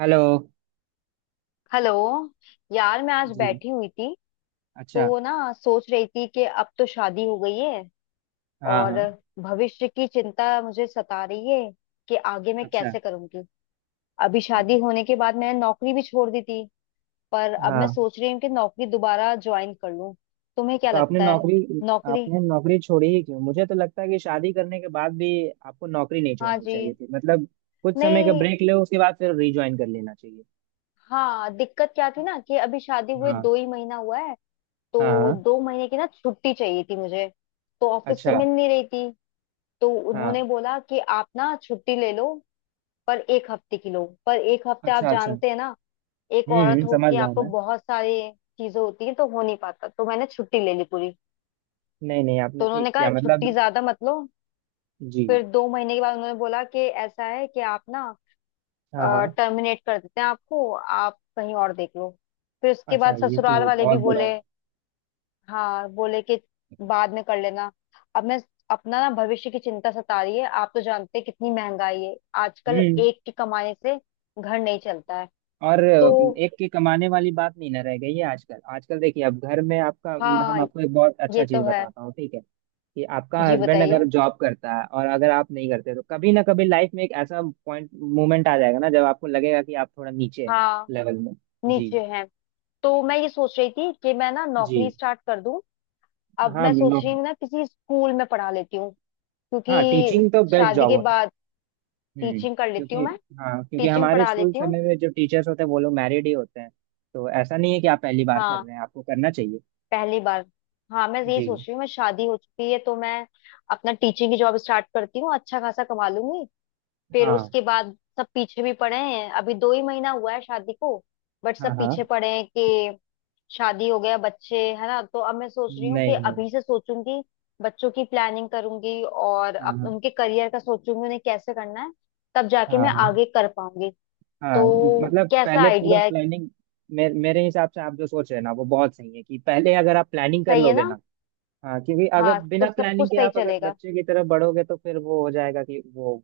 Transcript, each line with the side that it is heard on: right: Hello.
left: Hello. यार मैं आज
right: जी।
left: बैठी हुई थी
right: अच्छा।
left: तो ना सोच रही थी कि अब तो शादी हो गई है
right: हाँ
left: और
right: हाँ।
left: भविष्य की चिंता मुझे सता रही है कि आगे मैं
right: अच्छा।
left: कैसे करूंगी। अभी शादी होने के बाद मैंने नौकरी भी छोड़ दी थी पर अब मैं
right: हाँ,
left: सोच रही हूँ कि नौकरी दोबारा ज्वाइन कर लूं। तुम्हें क्या
right: तो
left: लगता है? नौकरी।
right: आपने नौकरी छोड़ी ही क्यों? मुझे तो लगता है कि शादी करने के बाद भी आपको नौकरी नहीं
left: हाँ
right: छोड़नी
left: जी।
right: चाहिए थी। मतलब कुछ समय का
left: नहीं।
right: ब्रेक लो, उसके बाद फिर रिज्वाइन कर लेना चाहिए।
left: हाँ, दिक्कत क्या थी ना कि अभी शादी हुए
right: हाँ
left: 2 ही महीना हुआ है।
right: हाँ।
left: तो
right: हाँ,
left: दो महीने की ना छुट्टी चाहिए थी मुझे। तो ऑफिस से
right: अच्छा।
left: मिल नहीं रही थी। तो
right: हाँ।
left: उन्होंने बोला कि आप ना छुट्टी ले लो पर एक हफ्ते की लो, पर एक हफ्ते आप
right: अच्छा अच्छा।
left: जानते हैं ना। एक औरत हो
right: समझ
left: के
right: रहा हूँ
left: आपको
right: मैं।
left: बहुत सारी चीजें होती हैं तो हो नहीं पाता, तो मैंने छुट्टी ले ली पूरी।
right: नहीं नहीं,
left: तो
right: आपने ठीक
left: उन्होंने कहा
right: किया
left: छुट्टी
right: मतलब।
left: ज्यादा मत लो।
right: जी।
left: फिर दो महीने के बाद उन्होंने बोला कि ऐसा है कि आप ना
right: हाँ हाँ।
left: टर्मिनेट कर देते हैं आपको, आप कहीं और देख लो। फिर उसके
right: अच्छा,
left: बाद
right: ये
left: ससुराल
right: तो
left: वाले भी
right: बहुत बुरा
left: बोले।
right: हुआ।
left: हाँ, बोले कि बाद में कर लेना। अब मैं अपना ना भविष्य की चिंता सता रही है। आप तो जानते हैं कितनी महंगाई है आजकल।
right: हम्म।
left: एक की कमाने से घर नहीं चलता है।
right: और
left: तो
right: एक के कमाने वाली बात नहीं ना रह गई है आजकल। आजकल देखिए, अब घर में आपका, हम
left: हाँ,
right: आपको एक बहुत अच्छा
left: ये तो
right: चीज
left: है।
right: बताता हूँ, ठीक है, कि आपका
left: जी
right: हस्बैंड अगर
left: बताइए।
right: जॉब करता है और अगर आप नहीं करते, तो कभी ना कभी लाइफ में एक ऐसा पॉइंट, मोमेंट आ जाएगा ना, जब आपको लगेगा कि आप थोड़ा नीचे हैं
left: हाँ,
right: लेवल में। जी
left: नीचे हैं। तो मैं ये सोच रही थी कि मैं ना
right: जी।
left: नौकरी स्टार्ट कर दूं। अब
right: हाँ
left: मैं सोच रही
right: बिल्कुल।
left: हूँ ना किसी स्कूल में पढ़ा लेती हूँ।
right: हाँ,
left: क्योंकि
right: टीचिंग तो बेस्ट
left: शादी
right: जॉब
left: के
right: होता
left: बाद
right: है।
left: टीचिंग कर लेती हूँ
right: क्योंकि,
left: मैं।
right: हाँ, क्योंकि
left: टीचिंग
right: हमारे
left: पढ़ा
right: स्कूल
left: लेती हूँ।
right: समय में जो टीचर्स होते हैं वो लोग मैरिड ही होते हैं। तो ऐसा नहीं है कि आप पहली बार कर
left: हाँ,
right: रहे हैं, आपको करना चाहिए।
left: पहली बार। हाँ, मैं यही
right: जी।
left: सोच रही हूँ, मैं शादी हो चुकी है तो मैं अपना टीचिंग की जॉब स्टार्ट करती हूँ, अच्छा खासा कमा लूंगी। फिर
right: हाँ
left: उसके बाद सब पीछे भी पड़े हैं, अभी 2 ही महीना हुआ है शादी को। बट
right: हाँ।
left: सब
right: हाँ।
left: पीछे पड़े हैं कि शादी हो गया बच्चे है ना। तो अब मैं सोच रही हूँ कि
right: नहीं नहीं।
left: अभी से सोचूंगी, बच्चों की प्लानिंग करूंगी और
right: हाँ हाँ।
left: उनके करियर का सोचूंगी उन्हें कैसे करना है। तब जाके
right: हाँ
left: मैं
right: हाँ।
left: आगे कर पाऊंगी।
right: हाँ
left: तो
right: मतलब
left: कैसा
right: पहले पूरा
left: आइडिया है?
right: प्लानिंग। मेरे हिसाब से आप जो सोच रहे हैं ना, वो बहुत सही है कि पहले अगर आप प्लानिंग कर
left: सही है
right: लोगे
left: ना।
right: ना। हाँ, क्योंकि अगर
left: हाँ, तो
right: बिना
left: सब
right: प्लानिंग
left: कुछ
right: के
left: सही
right: आप अगर
left: चलेगा।
right: बच्चे की तरफ बढ़ोगे, तो फिर वो हो जाएगा कि वो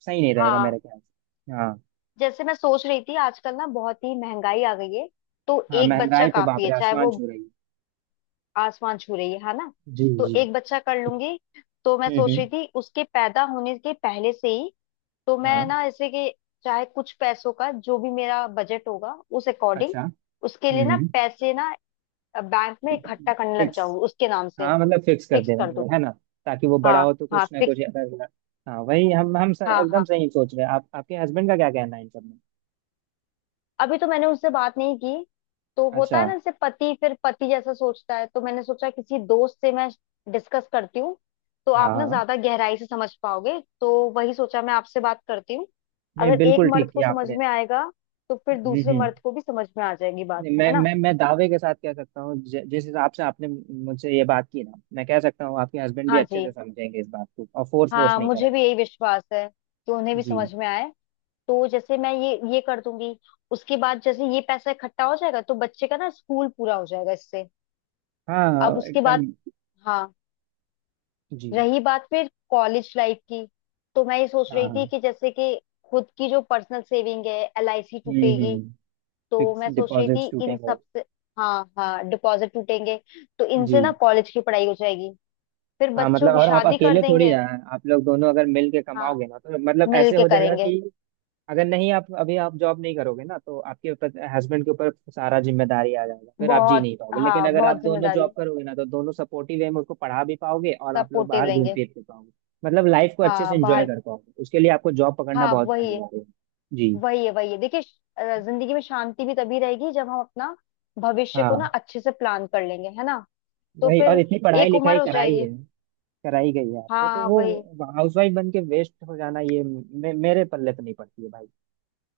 right: सही नहीं रहेगा
left: हाँ,
right: मेरे ख्याल से। हाँ।
left: जैसे मैं सोच रही थी आजकल ना बहुत ही महंगाई आ गई है। तो
right: हाँ,
left: एक बच्चा
right: महंगाई तो
left: काफी
right: बाप
left: है,
right: रे
left: चाहे
right: आसमान
left: वो
right: छू रही है।
left: आसमान छू रही है ना।
right: जी
left: तो
right: जी।
left: एक बच्चा कर लूंगी। तो मैं सोच
right: हम्म।
left: रही थी उसके पैदा होने के पहले से ही, तो
right: हाँ।
left: मैं ना ऐसे कि चाहे कुछ पैसों का जो भी मेरा बजट होगा, उस अकॉर्डिंग
right: अच्छा।
left: उसके लिए ना
right: हम्म।
left: पैसे ना बैंक में इकट्ठा करने लग
right: फिक्स।
left: जाऊंगी उसके नाम से।
right: हाँ मतलब फिक्स कर
left: फिक्स
right: दे रहे
left: कर
right: हैं,
left: दूंगी।
right: है ना, ताकि वो बड़ा
left: हाँ
right: हो तो
left: हाँ,
right: कुछ ना
left: फिक्स।
right: कुछ अगर ना-, हाँ वही।
left: हाँ
right: एकदम
left: हाँ,
right: सही सोच रहे हैं आप। आपके हस्बैंड का क्या कहना है इन सब में?
left: अभी तो मैंने उससे बात नहीं की। तो होता है
right: अच्छा।
left: ना, जैसे पति फिर पति जैसा सोचता है, तो मैंने सोचा किसी दोस्त से मैं डिस्कस करती हूँ। तो
right: हाँ
left: आप ना
right: हाँ।
left: ज्यादा गहराई से समझ पाओगे, तो वही सोचा मैं आपसे बात करती हूँ।
right: नहीं,
left: अगर एक
right: बिल्कुल ठीक
left: मर्द को
right: किया
left: समझ
right: आपने।
left: में आएगा तो फिर दूसरे
right: हम्म।
left: मर्द को भी समझ में आ जाएगी, बात
right: नहीं, मैं
left: है ना।
right: मैं मैं दावे के साथ कह सकता हूँ, जिस हिसाब से आपने मुझसे ये बात की ना, मैं कह सकता हूँ आपके हस्बैंड भी
left: हाँ
right: अच्छे
left: जी।
right: से समझेंगे इस बात को, और फोर्स फोर्स
left: हाँ,
right: नहीं
left: मुझे
right: करेंगे।
left: भी यही विश्वास है कि उन्हें भी
right: जी।
left: समझ में आए। तो जैसे मैं ये कर दूंगी, उसके बाद जैसे ये पैसा इकट्ठा हो जाएगा तो बच्चे का ना स्कूल पूरा हो जाएगा इससे।
right: हाँ
left: अब
right: हाँ,
left: उसके
right: एकदम।
left: बाद, हाँ,
right: जी।
left: रही बात फिर कॉलेज लाइफ की। तो मैं ये सोच
right: हाँ
left: रही थी
right: हाँ।
left: कि जैसे कि खुद की जो पर्सनल सेविंग है, एलआईसी टूटेगी।
right: हम्म।
left: तो
right: फिक्स
left: मैं सोच रही थी
right: डिपॉजिट
left: इन
right: टूटेंगे।
left: सब से। हाँ हाँ, डिपॉजिट टूटेंगे। तो
right: जी।
left: इनसे ना कॉलेज की पढ़ाई हो जाएगी। फिर
right: हाँ
left: बच्चों
right: मतलब,
left: की
right: और आप
left: शादी कर
right: अकेले थोड़ी
left: देंगे।
right: ना हैं। आप लोग दोनों अगर मिल के
left: हाँ,
right: कमाओगे ना, तो मतलब
left: मिल
right: ऐसे
left: के
right: हो जाएगा
left: करेंगे।
right: कि, अगर नहीं, आप अभी आप जॉब नहीं करोगे ना तो आपके ऊपर, हस्बैंड के ऊपर सारा जिम्मेदारी आ जाएगा, फिर आप जी
left: बहुत,
right: नहीं पाओगे। लेकिन
left: हाँ
right: अगर
left: बहुत
right: आप दोनों
left: जिम्मेदारी।
right: जॉब करोगे ना, तो दोनों सपोर्टिव वे में उसको पढ़ा भी पाओगे और आप लोग
left: सपोर्टिव
right: बाहर घूम
left: रहेंगे।
right: फिर भी पाओगे। मतलब लाइफ को अच्छे
left: हाँ,
right: से एंजॉय
left: बाहर।
right: कर पाओगे। उसके लिए आपको जॉब पकड़ना
left: हाँ,
right: बहुत
left: वही है।
right: अनिवार्य है। जी।
left: वही है, वही है, देखिए। जिंदगी में शांति भी तभी रहेगी जब हम अपना भविष्य को ना
right: हाँ
left: अच्छे से प्लान कर लेंगे, है ना। तो
right: वही। और
left: फिर
right: इतनी पढ़ाई
left: एक उम्र
right: लिखाई
left: हो
right: कराई
left: जाएगी।
right: है, कराई गई है आपको, तो
left: हाँ, वही।
right: वो हाउसवाइफ बन के वेस्ट हो जाना, ये मेरे पल्ले पे नहीं पड़ती है भाई।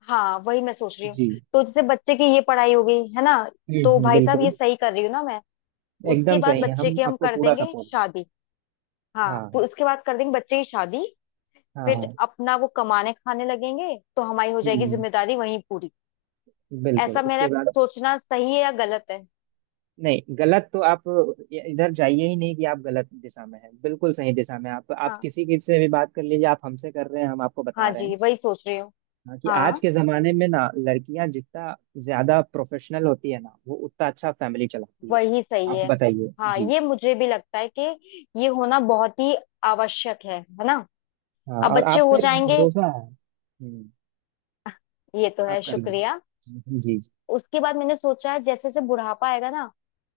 left: हाँ, वही मैं सोच रही हूँ।
right: जी।
left: तो जैसे बच्चे की ये पढ़ाई हो गई है ना। तो भाई साहब,
right: बिल्कुल।
left: ये सही कर रही हूँ ना मैं। उसके
right: एकदम
left: बाद
right: सही है,
left: बच्चे
right: हम
left: की हम
right: आपको
left: कर
right: पूरा
left: देंगे
right: सपोर्ट दें।
left: शादी। हाँ,
right: हाँ
left: फिर
right: हाँ।
left: उसके बाद कर देंगे बच्चे की शादी।
right: हाँ
left: फिर
right: हाँ।
left: अपना वो कमाने खाने लगेंगे तो हमारी हो जाएगी
right: हम्म।
left: जिम्मेदारी वहीं पूरी।
right: बिल्कुल,
left: ऐसा
right: उसके
left: मेरा
right: बाद।
left: सोचना सही है या गलत है?
right: नहीं, गलत तो आप इधर जाइए ही नहीं कि आप गलत दिशा में हैं। बिल्कुल सही दिशा में हैं। आप
left: हाँ
right: किसी के से भी बात कर लीजिए, आप हमसे कर रहे हैं, हम आपको बता
left: हाँ
right: रहे हैं।
left: जी, वही सोच रही हूँ।
right: हाँ, कि आज
left: हाँ,
right: के जमाने में ना लड़कियां जितना ज्यादा प्रोफेशनल होती है ना, वो उतना अच्छा फैमिली चलाती है।
left: वही सही
right: आप
left: है।
right: बताइए
left: हाँ,
right: जी।
left: ये मुझे भी लगता है कि ये होना बहुत ही आवश्यक है ना।
right: हाँ,
left: अब
right: और
left: बच्चे
right: आप
left: हो
right: पे
left: जाएंगे।
right: भरोसा है। हम्म।
left: आह, ये तो है
right: आप कर लो।
left: शुक्रिया।
right: जी जी जी।
left: उसके बाद मैंने सोचा है, जैसे जैसे बुढ़ापा आएगा ना,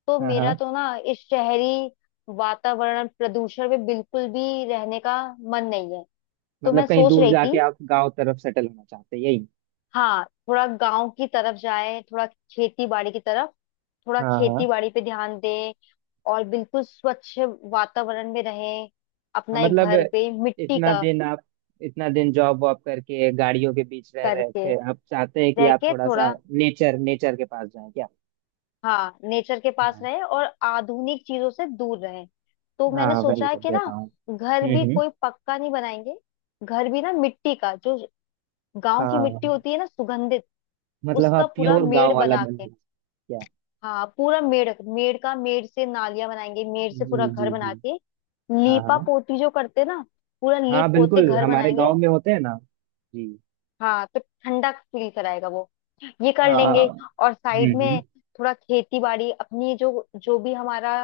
left: तो
right: हाँ
left: मेरा
right: हाँ,
left: तो ना इस शहरी वातावरण प्रदूषण में बिल्कुल भी रहने का मन नहीं है। तो
right: मतलब
left: मैं
right: कहीं
left: सोच
right: दूर
left: रही
right: जाके
left: थी,
right: आप गांव तरफ सेटल होना चाहते हैं, यही?
left: हाँ, थोड़ा गांव की तरफ जाए, थोड़ा खेती बाड़ी की तरफ। थोड़ा
right: हाँ हाँ।
left: खेती बाड़ी पे ध्यान दें और बिल्कुल स्वच्छ वातावरण में रहें,
right: हाँ
left: अपना एक
right: मतलब
left: घर पे मिट्टी
right: इतना
left: का
right: दिन आप, इतना दिन जॉब वॉब करके गाड़ियों के बीच रह रहे
left: करके,
right: थे, आप चाहते हैं कि
left: रह
right: आप
left: के
right: थोड़ा सा
left: थोड़ा।
right: नेचर नेचर के पास जाएं क्या?
left: हाँ, नेचर के पास
right: हाँ।
left: रहे और आधुनिक चीजों से दूर रहे। तो
right: हाँ
left: मैंने
right: वही
left: सोचा है
right: सब
left: कि ना
right: देता हूँ।
left: घर भी
right: हम्म।
left: कोई पक्का नहीं बनाएंगे। घर भी ना मिट्टी का, जो गांव की मिट्टी
right: हाँ
left: होती है ना सुगंधित,
right: मतलब
left: उसका
right: आप
left: पूरा
right: प्योर
left: मेड़
right: गांव वाला
left: बना
right: बनना
left: के।
right: चाहते हैं क्या?
left: हाँ, पूरा मेड़, मेड़ का, मेड़ से नालियां बनाएंगे, मेड़ से पूरा
right: जी
left: घर
right: जी
left: बना
right: जी।
left: के
right: हाँ
left: लीपा
right: हाँ,
left: पोती जो करते हैं ना, पूरा
right: हाँ
left: लीप पोत के
right: बिल्कुल,
left: घर
right: हमारे गांव
left: बनाएंगे।
right: में होते हैं ना। जी।
left: हाँ, तो ठंडा फील कराएगा वो। ये कर
right: हाँ।
left: लेंगे। और साइड
right: हम्म।
left: में थोड़ा खेती बाड़ी अपनी, जो जो भी हमारा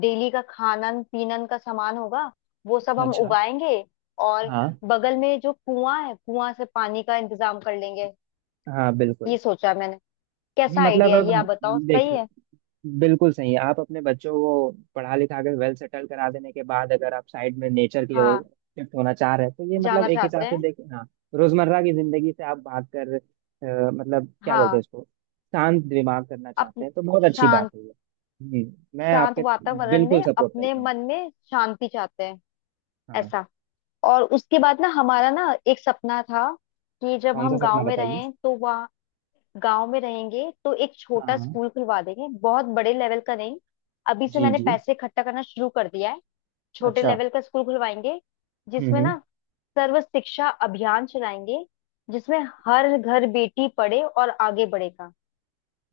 left: डेली का खानन पीनन का सामान होगा, वो सब हम
right: अच्छा।
left: उगाएंगे। और
right: हाँ।
left: बगल में जो कुआं है, कुआं से पानी का इंतजाम कर लेंगे।
right: हाँ बिल्कुल।
left: ये सोचा है मैंने। कैसा
right: मतलब
left: आइडिया है
right: अब,
left: ये, आप बताओ सही
right: देखिए,
left: है?
right: बिल्कुल सही है। आप अपने बच्चों को पढ़ा लिखा के वेल सेटल करा देने के बाद अगर आप साइड में नेचर की ओर
left: हाँ,
right: शिफ्ट होना चाह रहे हैं, तो ये मतलब
left: जाना
right: एक हिसाब
left: चाहते
right: से
left: हैं।
right: देखें। हाँ, रोजमर्रा की जिंदगी से आप भाग कर मतलब क्या बोलते हैं
left: हाँ,
right: उसको, शांत दिमाग करना
left: अप
right: चाहते हैं, तो बहुत अच्छी बात
left: शांत
right: है ये। जी। मैं
left: शांत
right: आपके
left: वातावरण
right: बिल्कुल
left: में
right: सपोर्ट
left: अपने
right: करता हूँ।
left: मन में शांति चाहते हैं
right: हाँ।
left: ऐसा। और उसके बाद ना हमारा ना एक सपना था कि जब
right: कौन सा
left: हम गांव
right: सपना,
left: में
right: बताइए।
left: रहें तो वहाँ गांव में रहेंगे तो एक छोटा
right: हाँ।
left: स्कूल खुलवा देंगे, बहुत बड़े लेवल का नहीं। अभी से
right: जी
left: मैंने
right: जी।
left: पैसे इकट्ठा करना शुरू कर दिया है। छोटे
right: अच्छा।
left: लेवल का स्कूल खुलवाएंगे, जिसमें
right: हम्म।
left: ना सर्व शिक्षा अभियान चलाएंगे, जिसमें हर घर बेटी पढ़े और आगे बढ़ेगा।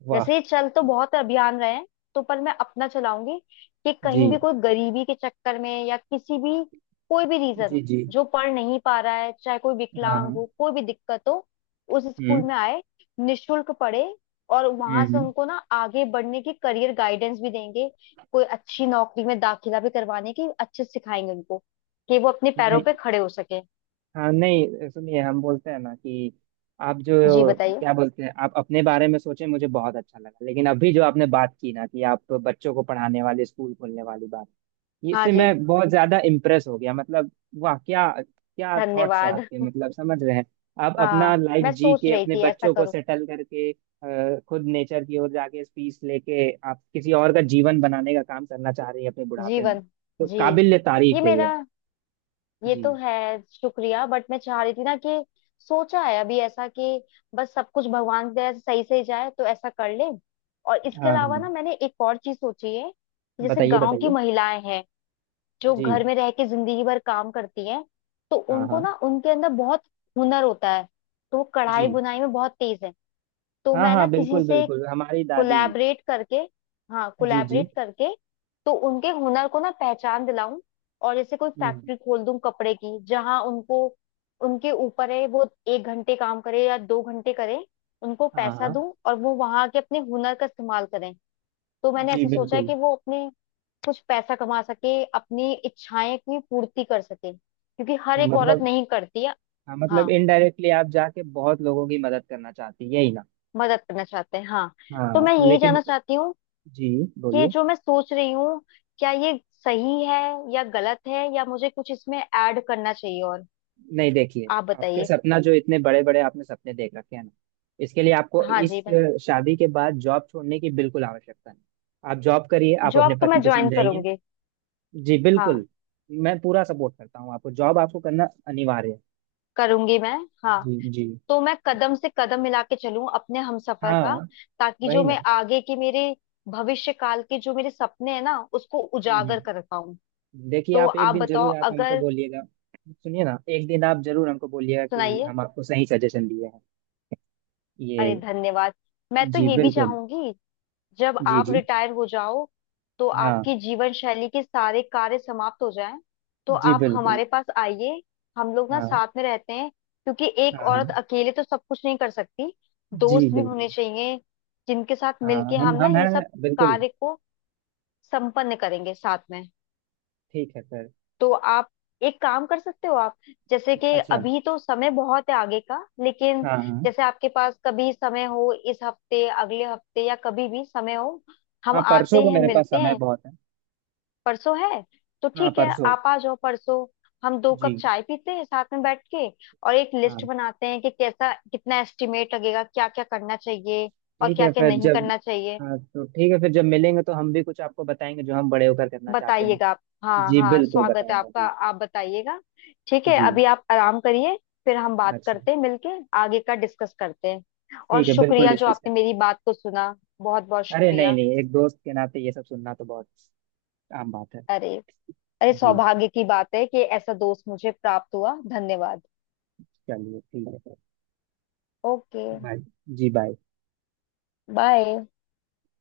right: वाह।
left: वैसे ये चल तो बहुत अभियान रहे हैं, तो पर मैं अपना चलाऊंगी कि कहीं
right: जी
left: भी कोई गरीबी के चक्कर में या किसी भी कोई भी रीजन
right: जी
left: हो
right: जी।
left: जो पढ़ नहीं पा रहा है, चाहे कोई
right: हाँ
left: विकलांग
right: हाँ।
left: हो कोई भी दिक्कत हो, उस स्कूल
right: हम्म
left: में आए, निशुल्क पढ़े। और
right: हम्म।
left: वहां से
right: हम्म।
left: उनको ना आगे बढ़ने की करियर गाइडेंस भी देंगे। कोई अच्छी नौकरी में दाखिला भी करवाने की अच्छे से सिखाएंगे उनको, कि वो अपने पैरों
right: नहीं,
left: पे खड़े हो सके।
right: हाँ नहीं, सुनिए, हम बोलते हैं ना कि आप जो,
left: जी बताइए।
right: क्या बोलते हैं, आप अपने बारे में सोचे, मुझे बहुत अच्छा लगा। लेकिन अभी जो आपने बात की ना कि आप बच्चों को पढ़ाने वाले स्कूल खोलने वाली बात,
left: हाँ
right: इससे
left: जी,
right: मैं बहुत ज्यादा इम्प्रेस हो गया, मतलब वाह! क्या क्या थॉट्स है
left: धन्यवाद।
right: आपके, मतलब समझ रहे हैं। आप अपना
left: हाँ,
right: लाइफ
left: मैं
right: जी
left: सोच
right: के
left: रही
right: अपने
left: थी ऐसा
right: बच्चों को
left: करूँ
right: सेटल करके खुद नेचर की ओर जाके पीस लेके आप किसी और का जीवन बनाने का काम करना चाह रही हैं अपने बुढ़ापे में।
left: जीवन।
right: तो
left: जी,
right: काबिल
left: ये
right: तारीफ है ये।
left: मेरा। ये
right: जी।
left: तो है शुक्रिया, बट मैं चाह रही थी ना कि सोचा है अभी ऐसा कि बस सब कुछ भगवान की दया से सही से ही जाए तो ऐसा कर ले। और इसके
right: हाँ
left: अलावा
right: हाँ।
left: ना मैंने एक और चीज सोची है। जैसे
right: बताइए
left: गांव की
right: बताइए।
left: महिलाएं हैं जो
right: जी।
left: घर में रह के जिंदगी भर काम करती हैं, तो
right: हाँ
left: उनको
right: हाँ।
left: ना उनके अंदर बहुत हुनर होता है। तो वो कढ़ाई
right: जी।
left: बुनाई में बहुत तेज है। तो
right: हाँ
left: मैं ना
right: हाँ
left: किसी
right: बिल्कुल
left: से
right: बिल्कुल, हमारी दादी भी।
left: कोलैबोरेट करके, हाँ,
right: जी जी।
left: कोलैबोरेट करके, तो उनके हुनर को ना पहचान दिलाऊं। और जैसे कोई
right: हम्म।
left: फैक्ट्री खोल दूं कपड़े की, जहां उनको, उनके ऊपर है वो एक घंटे काम करे या 2 घंटे करे। उनको
right: हाँ
left: पैसा
right: हाँ।
left: दूं और वो वहां के अपने हुनर का इस्तेमाल करें। तो मैंने
right: जी
left: ऐसा सोचा है
right: बिल्कुल।
left: कि वो अपने कुछ पैसा कमा सके, अपनी इच्छाएं की पूर्ति कर सके, क्योंकि हर एक औरत
right: मतलब,
left: नहीं करती है।
right: हाँ मतलब
left: हाँ,
right: इनडायरेक्टली आप जाके बहुत लोगों की मदद करना चाहती है, यही ना?
left: मदद करना चाहते हैं हाँ। तो
right: हाँ
left: मैं यही
right: लेकिन,
left: जानना चाहती हूँ,
right: जी,
left: ये
right: बोलिए।
left: जो मैं सोच रही हूँ, क्या ये सही है या गलत है, या मुझे कुछ इसमें ऐड करना चाहिए? और
right: नहीं देखिए,
left: आप
right: आपके
left: बताइए।
right: सपना जो इतने बड़े बड़े आपने सपने देख रखे हैं ना, इसके लिए आपको
left: हाँ
right: इस
left: जी, मैं,
right: शादी के बाद जॉब छोड़ने की बिल्कुल आवश्यकता नहीं। आप जॉब करिए, आप अपने
left: जॉब तो
right: पति
left: मैं
right: को
left: ज्वाइन
right: समझाइए।
left: करूंगी।
right: जी
left: हाँ,
right: बिल्कुल। मैं पूरा सपोर्ट करता हूँ आपको, जॉब आपको करना अनिवार्य है।
left: करूंगी मैं। हाँ,
right: जी जी।
left: तो मैं कदम से कदम मिला के चलूं अपने हमसफर का,
right: हाँ
left: ताकि
right: वही
left: जो
right: ना।
left: मैं आगे के मेरे भविष्य काल के जो मेरे सपने हैं ना उसको
right: हम्म
left: उजागर कर
right: हम्म।
left: पाऊं।
right: देखिए,
left: तो
right: आप एक
left: आप
right: दिन
left: बताओ,
right: जरूर आप हमको
left: अगर,
right: बोलिएगा, सुनिए ना, एक दिन आप जरूर हमको बोलिएगा कि
left: सुनाइए।
right: हम आपको सही सजेशन दिए हैं ये।
left: अरे, धन्यवाद। मैं तो
right: जी
left: ये भी
right: बिल्कुल।
left: चाहूंगी, जब
right: जी
left: आप
right: जी।
left: रिटायर हो जाओ तो
right: हाँ।
left: आपकी जीवन शैली के सारे कार्य समाप्त हो जाएं, तो
right: जी
left: आप
right: बिल्कुल।
left: हमारे पास आइए। हम लोग ना
right: हाँ
left: साथ में रहते हैं, क्योंकि एक
right: हाँ। हाँ।
left: औरत अकेले तो सब कुछ नहीं कर सकती,
right: जी
left: दोस्त भी
right: बिल्कुल।
left: होने चाहिए जिनके साथ
right: हाँ,
left: मिलके हम ना
right: हम
left: ये
right: हैं
left: सब
right: बिल्कुल।
left: कार्य को संपन्न करेंगे साथ में।
right: ठीक है सर।
left: तो आप एक काम कर सकते हो आप, जैसे कि
right: अच्छा।
left: अभी तो समय बहुत है आगे का, लेकिन
right: हाँ हाँ।
left: जैसे आपके पास कभी समय हो, इस हफ्ते, अगले हफ्ते, या कभी भी समय हो, हम
right: हाँ
left: आते
right: परसों को
left: हैं
right: मेरे पास
left: मिलते
right: समय
left: हैं।
right: बहुत है।
left: परसों है, तो
right: हाँ
left: ठीक है,
right: परसों।
left: आप आ जाओ परसों। हम 2
right: जी।
left: कप चाय पीते हैं साथ में बैठ के और एक लिस्ट
right: हाँ
left: बनाते हैं कि कैसा, कितना एस्टिमेट लगेगा, क्या क्या करना चाहिए और
right: ठीक
left: क्या
right: है,
left: क्या
right: फिर
left: नहीं
right: जब,
left: करना चाहिए।
right: हाँ तो ठीक है फिर जब मिलेंगे तो हम भी कुछ आपको बताएंगे जो हम बड़े होकर करना चाहते हैं।
left: बताइएगा आप, हाँ
right: जी
left: हाँ,
right: बिल्कुल
left: स्वागत है
right: बताऊंगा
left: आपका,
right: जी।
left: आप बताइएगा। ठीक है,
right: जी।
left: अभी आप आराम करिए। फिर हम बात
right: अच्छा।
left: करते हैं मिलके, आगे का डिस्कस करते हैं। और
right: ठीक है, बिल्कुल
left: शुक्रिया जो
right: डिस्कस
left: आपने
right: करें।
left: मेरी बात को सुना, बहुत बहुत
right: अरे नहीं
left: शुक्रिया।
right: नहीं, एक दोस्त के नाते ये सब सुनना तो बहुत आम बात है।
left: अरे, अरे,
right: जी।
left: सौभाग्य की बात है कि ऐसा दोस्त मुझे प्राप्त हुआ, धन्यवाद।
right: चलिए ठीक है।
left: Okay,
right: bye. जी, बाय।
left: बाय।